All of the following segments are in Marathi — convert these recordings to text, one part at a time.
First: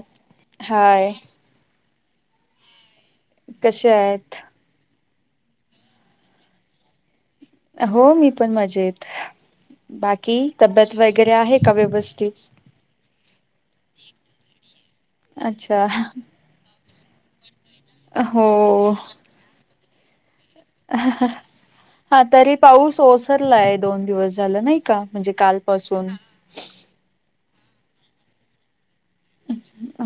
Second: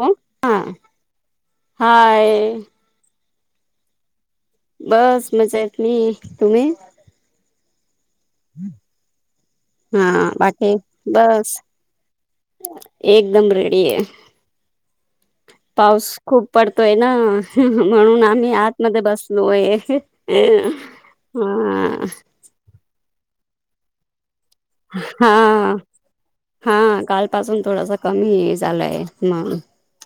हो हा हाय हाय. कसे आहेत. बस मजेत तुम्ही. हो मी पण मजेत. हा बाकी तब्येत वगैरे बस आहे का व्यवस्थित. एकदम रेडी आहे. अच्छा पाऊस खूप पडतोय ना म्हणून हो. आम्ही आतमध्ये बसतो. [unintelligible] हा तरी पाऊस ओसरलाय दोन दिवस झालं नाही. का हा म्हणजे कालपासून हा कालपासून थोडासा कमी झालाय. ह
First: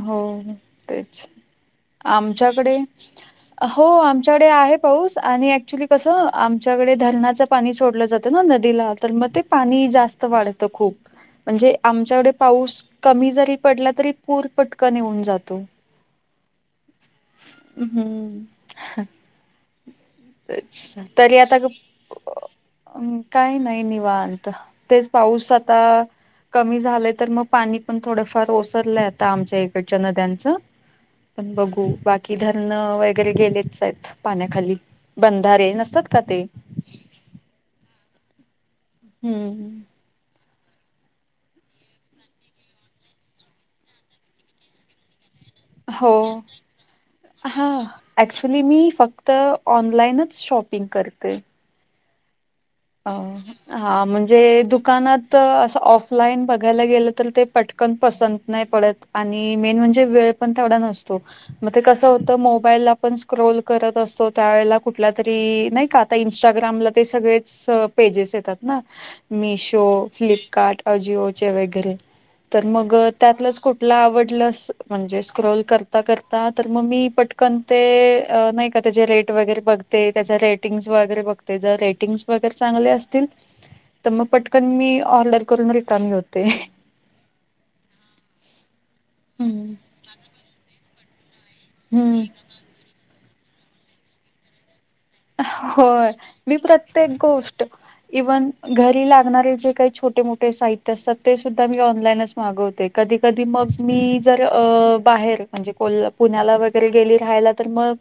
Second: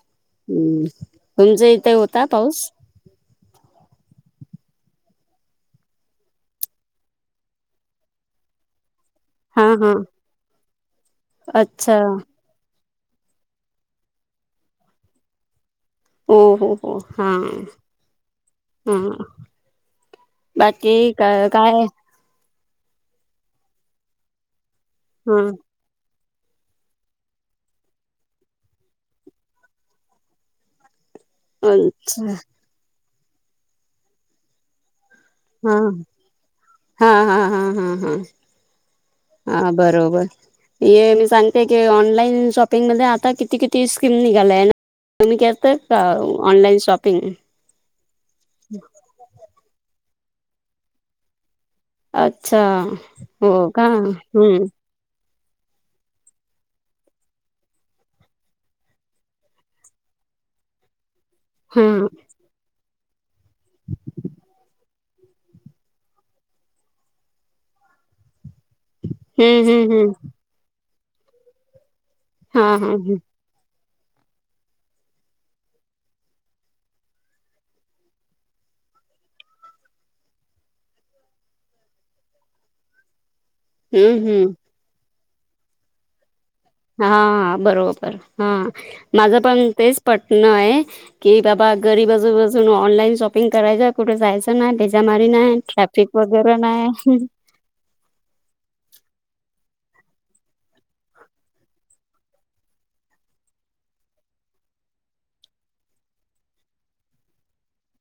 हो. हम् तेच तुमच इथे होता पाऊस. [unintelligible] हो आमच्याकडे आहे पाऊस आणि ऍक्च्युली कसं आमच्याकडे धरणाचं पाणी सोडलं जातं. ना नदीला. [inaudible] हा पाणी हा जास्त वाढत खूप म्हणजे अच्छा आमच्याक पाऊस कमी जरीपडलातरी. तरी पूर पटकन एऊन जातो. हो हो हा हम्म. हा. बाकी अच्छा का तरी आता. काय काही नाही निवांत तेच हा पाऊस आता? कमी झालंय तर मग पाणी पण थोडंफार ओसरलंय आता आमच्या इकडच्या नद्यांचं. पण बघू, अच्छा बाकी धरण वगैरे गेलेच आहेत पाण्याखाली. बंधारे हा नसतात का ते? हा हा हा हा हा हा हम्म बरोबर. हे मी सांगते की ऑनलाइन शॉपिंग मध्ये आता किती किती स्कीम निघालय ना तुम्ही त्यात? हो तर ऑनलाईन शॉपिंग. हा. ऍक्च्युली मी फक्त ऑनलाईनच शॉपिंग करते. अच्छा. अ हो का हा म्हणजे हम्म दुप. दुकानात असं ऑफलाईन बघायला गेलं तर ते पटकन पसंत नाही पडत. आणि मेन म्हणजे वेळ पण तेवढा नसतो मग ते हा कसं होतं? मोबाईलला पण स्क्रोल करत असतो त्या वेळेला कुठला तरी, नाही का? आता इन्स्टाग्रामला ते सगळे पेजेस येतात ना? हम्म मिशो, हम्म हम्म फ्लिपकार्ट, अजिओचे वगैरे. हा तर हा मग हम्म त्यातलंच कुठ ला आवडलं अस म्हणजे स्क्रोल करता करता तर मग मी पटकन ते नाही त्याचे रेट वगैरे बघते, त्याच्या रेटिंग्स वगैरे बघते, जर रेटिंग्स वगैरे चांगले असतील, तर मग हम्म पटकन मी ऑर्डर करून रिकामी होते. हा बरोबर हा, माझं पण हम्म तेच पटण आहे. कि बाबा घरी बसून बसून ऑनलाईन शॉपिंग करायच कुठे जायच नाही, ढजा मारी नाही, ट्राफिक वगैरे नाही. कष्ट. इव्हन घरी लागणारे जे काही छोटे मोठे साहित्य असतात ते सुद्धा मी ऑनलाईनच मागवते. कधी कधी मग, मी जर बाहेर म्हणजे कोल्हा पुण्याला वगैरे गेली राहायला मग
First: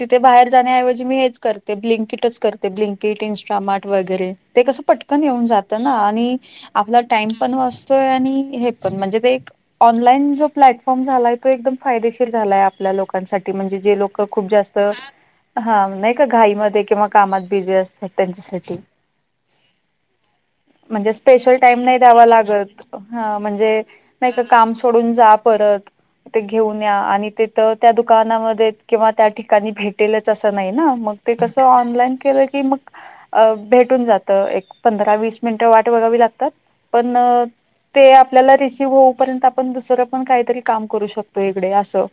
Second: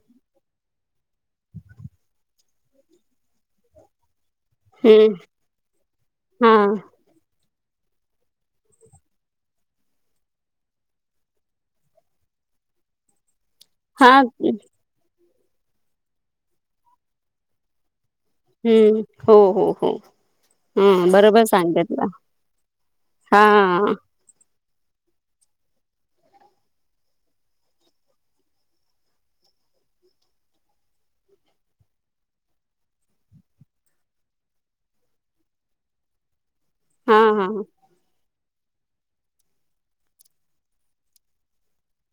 तिथे बाहेर जाण्याऐव जे म्हणजे मी हेच करते ब्लिंकिटच करते, ब्लिंकिट इंस्टामार्ट वगैरे ते कसं हम्म पटकन येऊन जातं ना? आणि हा आपला टाइम पण वाचतोय आणि हे पण म्हणजे ते एक ऑनलाईन जो प्लॅटफॉर्म झालाय तो एकदम फायदेशीर झालाय आपल्या लोकांसाठी म्हणजे? जे हा लोक खूप जास्त, हा नाही का? घाईमध्ये किंवा कामात बिझी असतात त्यांच्यासाठी. हम्म हो हो हो. हा म्हणजे बरोबर स्पेशल टाईम सांगितलं नाही द्यावा लागत. हा म्हणजे? हा नाही का? काम सोडून जा परत. घेऊन या आणि ते तिथं, त्या दुकानामध्ये किंवा त्या ठिकाणी भेटेलच तस नाही ना? मग ते कस, ऑनलाईन केलं की मग अ भेटून जात. एक पंधरा वीस मिनिट वाट बघावी लागतात हा पण ते आपल्याला रिसीव्ह होऊपर्यंत आपण दुसरं पण काहीतरी काम करू शकतो इकडे असं.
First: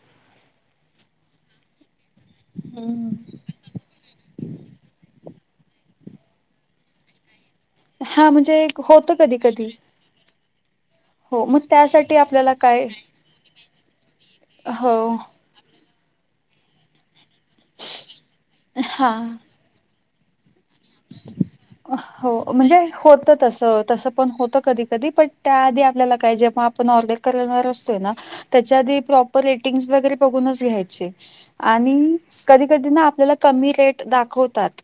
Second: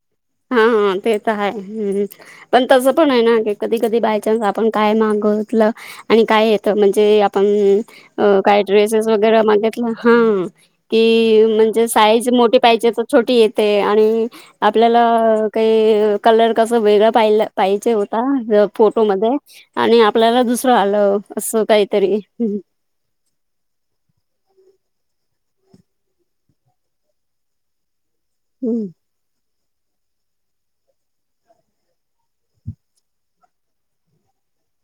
हा हा ते तर आहे. पण तसं हम्म पण आहे ना? की कधी कधी बाय चान्स आपण काय मागवतलं आणि काय येत. म्हणजे आपण हा काय म्हणजे ड्रेसेस होत कधी वगैरे कधी मागितलं हा हो कि मग म्हणजे त्यासाठी साईज आपल्याला मोठी काय पाहिजे तर छोटी येते आणि हो आपल्याला काही कलर कसा वेगळा पाहिजे होता, हा फोटोमध्ये आणि आपल्याला दुसरं आलं असं काहीतरी. ते होत तस. तसं पण होत कधी कधी, पण त्या आधी आपल्याला काय जे आपण ऑर्डर करणार असतोय ना? त्याच्या हम्म आधी प्रॉपर रेटिंग् वगैरे बघूनच घ्यायचे. आणि कधी कधी ना आपल्याला कमी रेट दाखवतात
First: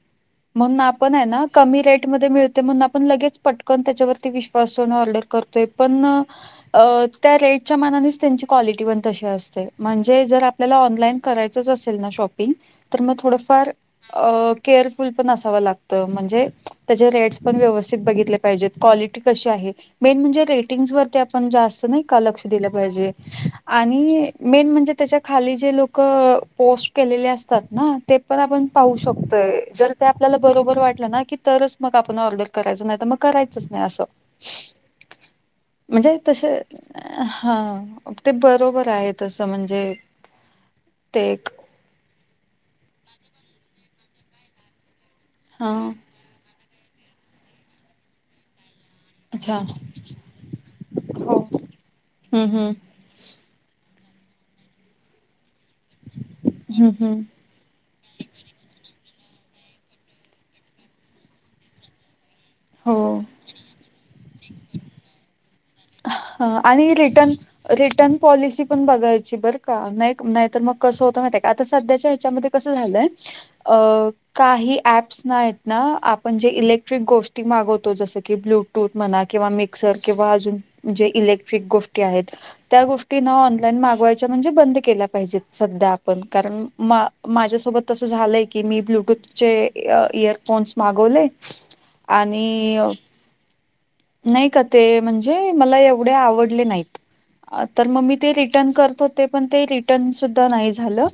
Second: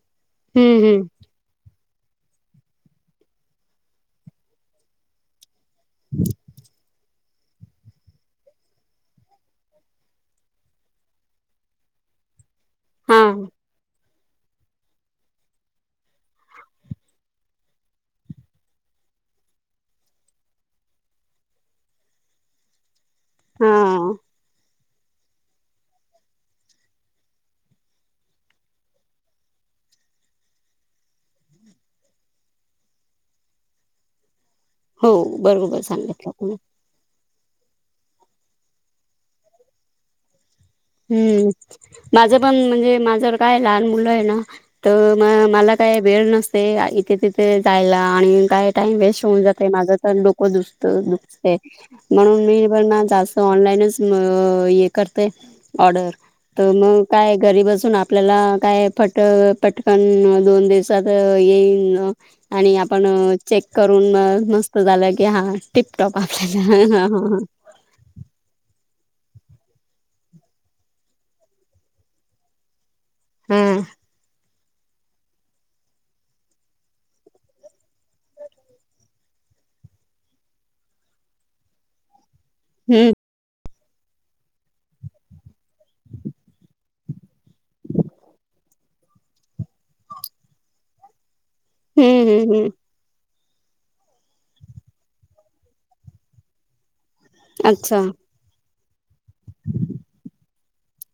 म्हणून हम्म कमी रेट मद्ये मिळतंय म्हणून आपण लगेच पटक त्याच्यावर विश्वास ठेवून ऑर्डर करतोय. पण अ. त्या रेटच्या मनानेच त्यांची क्वालिटी पण तशी असते म्हणजे जर आपल्याला ऑनलाईन करायचंच असेल ना शॉप मग हा थोडफार केअर फुल्ल पण असा लागत म्हणजे. त्याचे रेट्स पण व्यवस्थित बघितले पाहिजेत क्वालिटी कशी आहे. मेन म्हणजे रेटिंगस वरती आपण जास्त नाही का लक्ष दिलं पाहिजे हा आणि मेन म्हणजे त्याच्या खाली जे लोक पोस्ट केलेले असतात ना ते पण आपण पाहू शकतय जर ते आपल्याला बरोबर बरोबर वाटल ना की तरच मग आपण ऑर्डर करायच नाही तर मग करायचंच नाही अस. हो बरोबर सांगितलं आप हा ते बरोबर आहे तसं म्हणजे ते एक हम्म माझं पण म्हणजे माझ्या काय लहान मुलं आहे ना. तर म हा मला काय वेळ नसतय इथे तिथे जायला आणि काय टाईम वेस्ट होउन अच्छा जात माझ तर डोक दुसत हो दुकते म्हणून हम्म मी हम्म ना जास तर ऑनलाईनच म य करतय ऑर्डर तर हम्म मग हम्म काय? घरी बसून आपल्याला काय फट-पटकन दोन दिवसात अ येईन आणि आपण हो अ चेक करून म-मस्त झालं की हां टिपटॉप हा आपल्याला ह आणि हां हां रिटर्न हां. [unintelligible] रिटर्न पॉलिसी पण बघायची बरं का नाही ना नाहीतर मग कसं होतं माहिती आहे का आता सध्याच्या ह्याच्यामध्ये कस झालंय अ ह काही ॲप्स नाय ना आपण जे इलेक्ट्रिक गोष्टी मागवतो जसं की ब्लूटूथ म्हणा किंवा मिक्सर किंवा अजून जे इलेक्ट्रिक गोष्टी आहेत त्या हम्म गोष्टीं ऑनलाईन मागवाय च म्हणजे बंद केल्या पाहिजेत सध्या आपण कारण म माझ्यासोबत तस झालंय की मी ब्लूूटूथ जे इय-इयरफोन्स मागवले हम्म आणि हम्म हम्म अ नाही का ते म्हणजे मला एवढे आवडले नाहीत. अ तर अच्छा मग मी ते रिटर्न करत होते पण ते रिटर्न सुद्धा नाही झालं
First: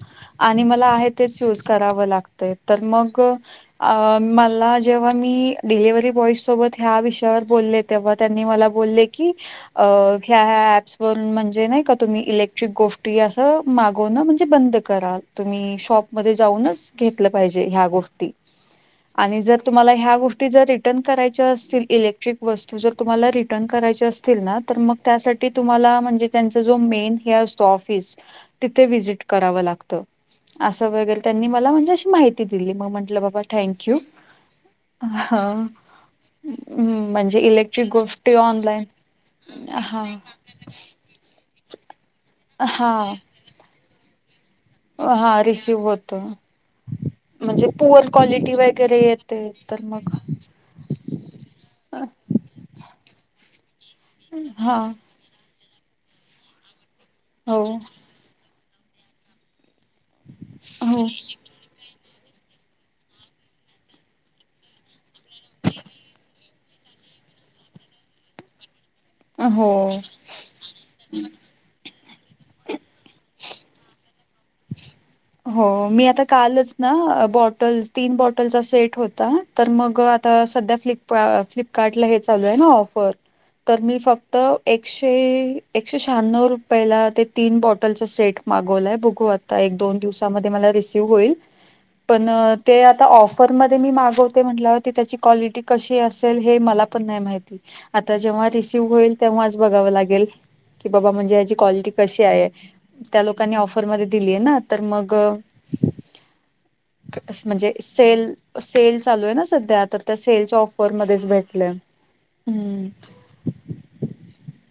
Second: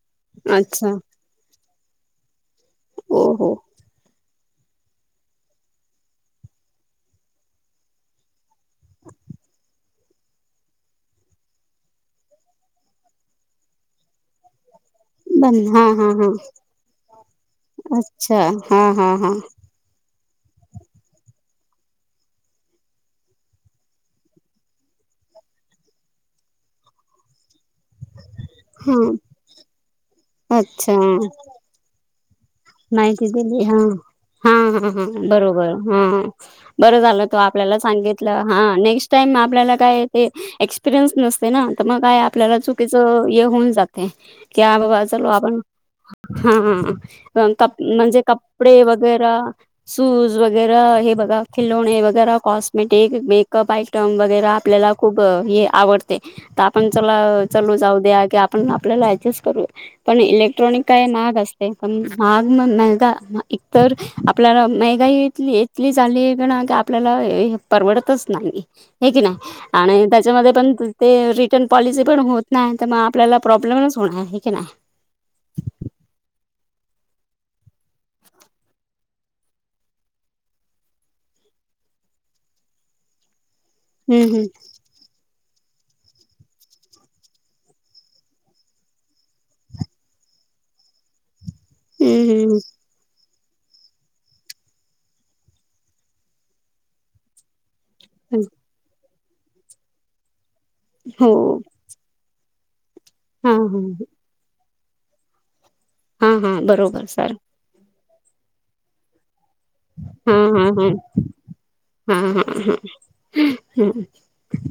आणि मला अच्छा आहेत तेच यूज करावं लागतंय तर मग ओ हो अ मला जेव्हा मी डिलिव्हरी बॉइज सोबत ह्या विषयावर बोलले तेव्हा त्यांनी मला बोलले की अ ह्या ह्या ऍप्स वरून म्हणजे नाही का तुम्ही इलेक्ट्रिक गोष्टी असं मागवण म्हणजे बंद करा बन तुम्ही हा शॉप हा हा मध्ये जाऊनच घेतल्या पाहिजे ह्या गोष्टी अच्छा हा हा हा आणि जर तुम्हाला ह्या गोष्टी जर रिटर्न करायच्या असतील इलेक्ट्रिक वस्तू जर तुम्हाला रिटर्न करायच्या असतील ना तर मग त्यासाठी तुम्हाला म्हणजे त्यांचा जो मेन हे अस तो ऑफिस तिथे हा व्हिजिट करावा लागत असं अच्छा वगैरे त्यांनी मला म्हणजे अशी माहिती दिली मग नाही म्हंटलं बाबा तिथे लिहा थँक्यू. हां हां हां हा बरोबर हां बरं झालं. तो म्हणजे आपल्याला इलेक्ट्रिक गोष्टी सांगितलं हा ऑनलाईन नेक्स्ट टाईम आपल्याला हा काय ते एक्सपिरियन्स नसते ना तर मग काय आपल्याला चुकीच हा ये होन जाते. क्या बाबा चलो हा आपण रिसिव होत हाहां कप पुअर म्हणजे कप [inaudible] क्वालिटी [unintelligible] कपडे वगैरे वगैरा येते तर सूट मग शूज वगैरा हे बघा खिलोणे वगैरा कॉस्मेटिक मेकअप आयटम वगैरा हा आपल्याला खूप हे आवडते तर आपण चला हो चलू जाऊ द्या की आप पण आपल्याला ऍडजस्ट करूया पण इलेक्ट्रॉनिक काय हो महाग असते पण महाग मग नाही गा म एकतर आपल्याला मेहगाई इतली इतली झाली आहेना पण की आपल्याला ए हे परवडतच नाही हे की नाही हो आणि त्याच्यामध्ये पण ते री तेन पॉलिसी पण होत नाही आहे तर मग आपल्याला प्रॉब्लेमच होणार आहे की नाही. हो मी आता कालच ना बॉटल्स तीन बॉटलचा सेट होता. तर मग आता सध्या फ्लिप-फ्लिपकार्टला हे चालू आहे ना ऑफर. तर मी हम्म फक्त हम्म एक एकशे एकशे शहाण्णव रुपयला ते तीन बॉटलचा सेट मागवलाय बघू आत ता एक दोन दिवसामध्ये मला रिसीव्ह होईल पण हम्म अ हम्म ते आता ऑफ ऑफरमध्ये मी मागवते म्हटल्यावर ती त्याची क्वालिटी कशी असेल हे मला पण नाही माहित. आता जेव्हा रिसीव्ह होईल तेव्हाच बघाव लागेल की, बाबा हो म्हणजे याची कॉलिटी कशी आहे त्या हा लोकांनी हा ऑफरमध्ये दिलीय ना तर मग अ हम्म हम्म बरोबर सार. सेल सेल चालू आहे ना सध्या तर त्या सेलच्या ऑफरमध्येच भेटलंय. हा-हा-हा हम्म हम.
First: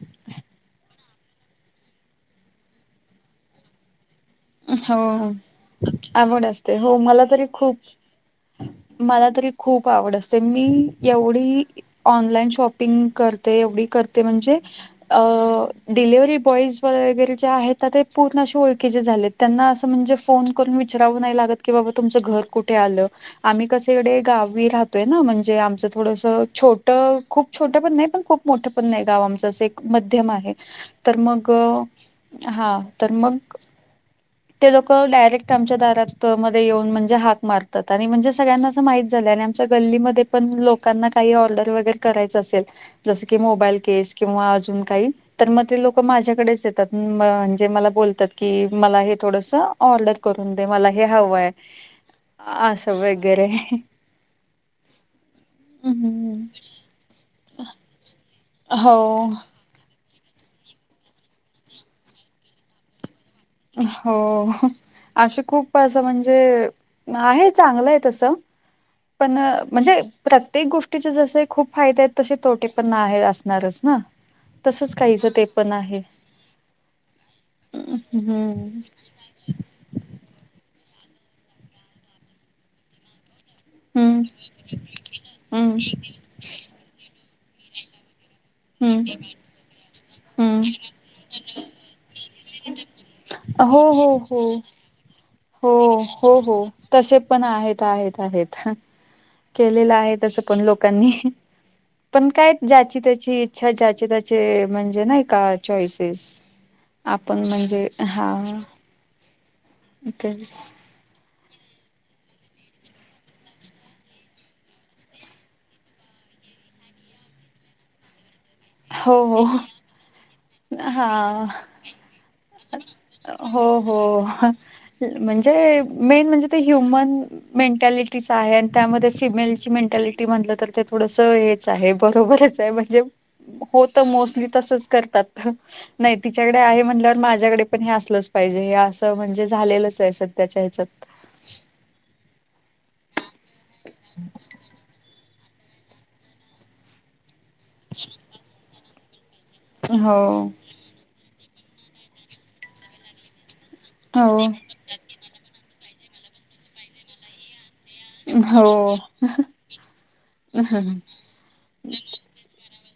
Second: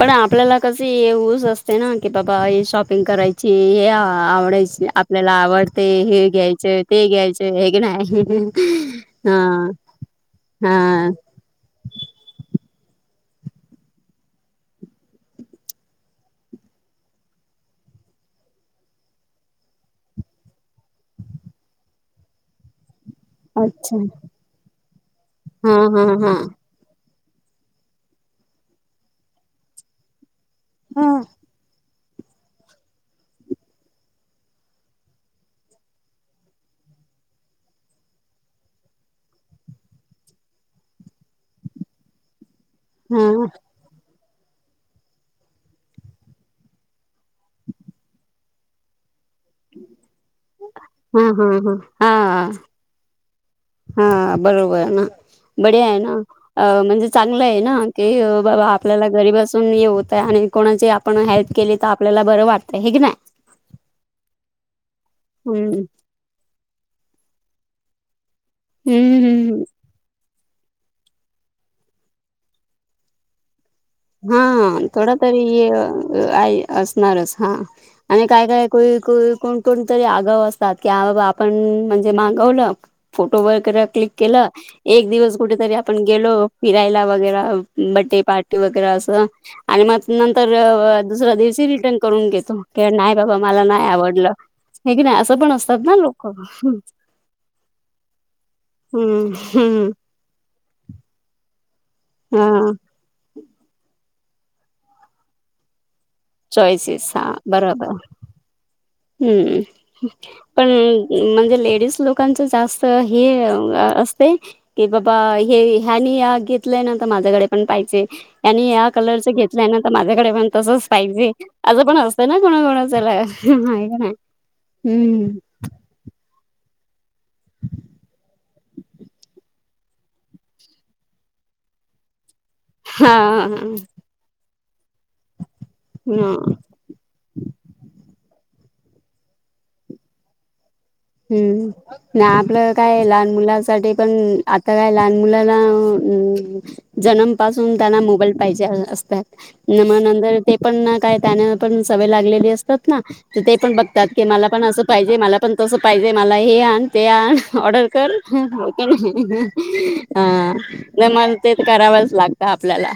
पण आपल्याला कशी ये ऊस असते ना की बाबा हे शॉपिंग करायची हे आ आवडायचं हो आपल्याला आवडतय हे आवड असते घ्यायचंय हो ते मला तरी घ्यायचंय खूप आहे की नाही. मला हा तरी खूप आवड असते मी हा एवढी ऑनलाइन शॉपिंग करते एवढी करते म्हणजे अ डिलिव्हरी बॉईज वगैरे जे आहेता ते पूर्ण अशे ओळखीचे झालेत. त्यांना असं म्हणजे फोन करून विचारावं नाही लागत की बाबा तुमचं घर कुठे आलं? आम्ही कसे अच्छा इकडे गावी राहतोय ना म्हणजे हा आमचं हा हा थोडंसं छोट ट खूप छोटं पण नाही पण खूप मोठं पण नाही गाव आमचं असं एक मध्यम आहे. हा तर मग अ हा तर मग ते लोक डायरेक्ट आमच्या दारात मध्ये येऊन म्हणजे हाक मारतात आणि म्हणजे सगळ्यांना असं माहित झालंय आणि आम गल्ली मध्ये पण लोकांना काय ऑर्डर वैगेरे करायच असेल हा जसं की हा मोबाईल [unintelligible] केस किंवा अजून काही तर मग ते लोक माझ्याकडेच येतात म्ह म्हणजे मला बोलतात की मला हे थोडस ऑर्डर करून दे मला हे हा हवंय हा हा असं वगैरे हा बरोबर ना बढीया आहे ना अ म्हणजे चांगलं आहे ना की अ बाबा हो आपल्याला घरीबसून हे होतय आणि कोणाची आपण हेल्प केली तर आपल्याला बरं वाटतय हे की नाय हो अशे खूप हम्म असं म्हणजे आहे चांगलं आहे तसं हम्म पण हम्म म्हणजे प्रत्येक गोष्टीचे जसे खूप फायदे आहेत तसे तोटे पण आहे असणारच ना हा तसच थोडा काहीच तरी ते पण आहे. अं आई असणारच. हा हम्म आणि काय काय कोई कु कोण कोणतरी आगाव असतात की बाबा आपण म्हणजे मागवलं. फोटो वगैरे क्लिक हम्म केला एक दिवस कुठेतरी हम्म आपण गेलो. फिरायला वगैर, बड्डे पार्टी वगैरे हम्म असं आणि मग नंतर हम्म दुसरा दिवशी रिटर्न करून घेतो कि नाही बाबा मला हो नाही हो आवडलं. हो हे की नाही असं पण हो असतात ना लोक हो हो तसे पण आहेत आहेत आहेत हं. हम्म. हम्म केलेलं आहे तसं पण लोकांनी पण काय हा ज्याची त्याची इच्छा ज्याचे त्याचे म्हणजे नाही का चॉईसेस चॉईसेस हा आपण म्हणजे बरोबर हा हम्म, तेच पण! म्हणजे लेडीज लोकांच जास्त हे असतय. की बाबा हे ह्यानी घेतलंय ना तर माझ्याकडे पण पाहिजे त्यांनी नीळ हो कलरच हो घेतल्यानंतर माझ्याकडे पण तस च पाहिजे हा आंस पण असतं ना कोणा कोणा चला हो माहित हो म्हणजे मेन म्हणजे ते ह्युमन मेंटॅलिटीच आहे आणि त्यामध्ये फिमेलची मेंटॅलिटी म्हटल तर ते थोडस हेच आहे बरोबरच आहे हा हा हो तर मोस्टली तसच करतात नाही ह. तिच्याकडे आहे म्हणल्यावर माझ्याकडे पण हे असलच पाहिजे हे अस म्हणजे झालेलच आहे सध्याच्या हेच्यात हम्म नाही आपल काय लहान मुलांसाठी पण आता काय लहान मुलाना जन्म पासून त्यांना मोबाईल पाहिजे असतात नम मग नंतर हो ते पण ना काय त्याना पण सवय लागलेली असतात ना ते पण बघतात की हो मला पण असं पाहिजे मला पण तसं पाहिजे मला हे आण ते आण ऑर्डर कर हा हो नम मग तेच करावच लागत आपल्याला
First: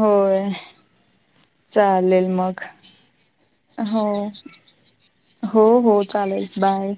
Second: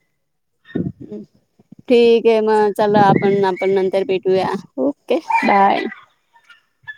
होय [inaudible] ठीक हे मग चला आपण आपण नंतर हो भेटूया ओके हो बाय हो चालेल बाय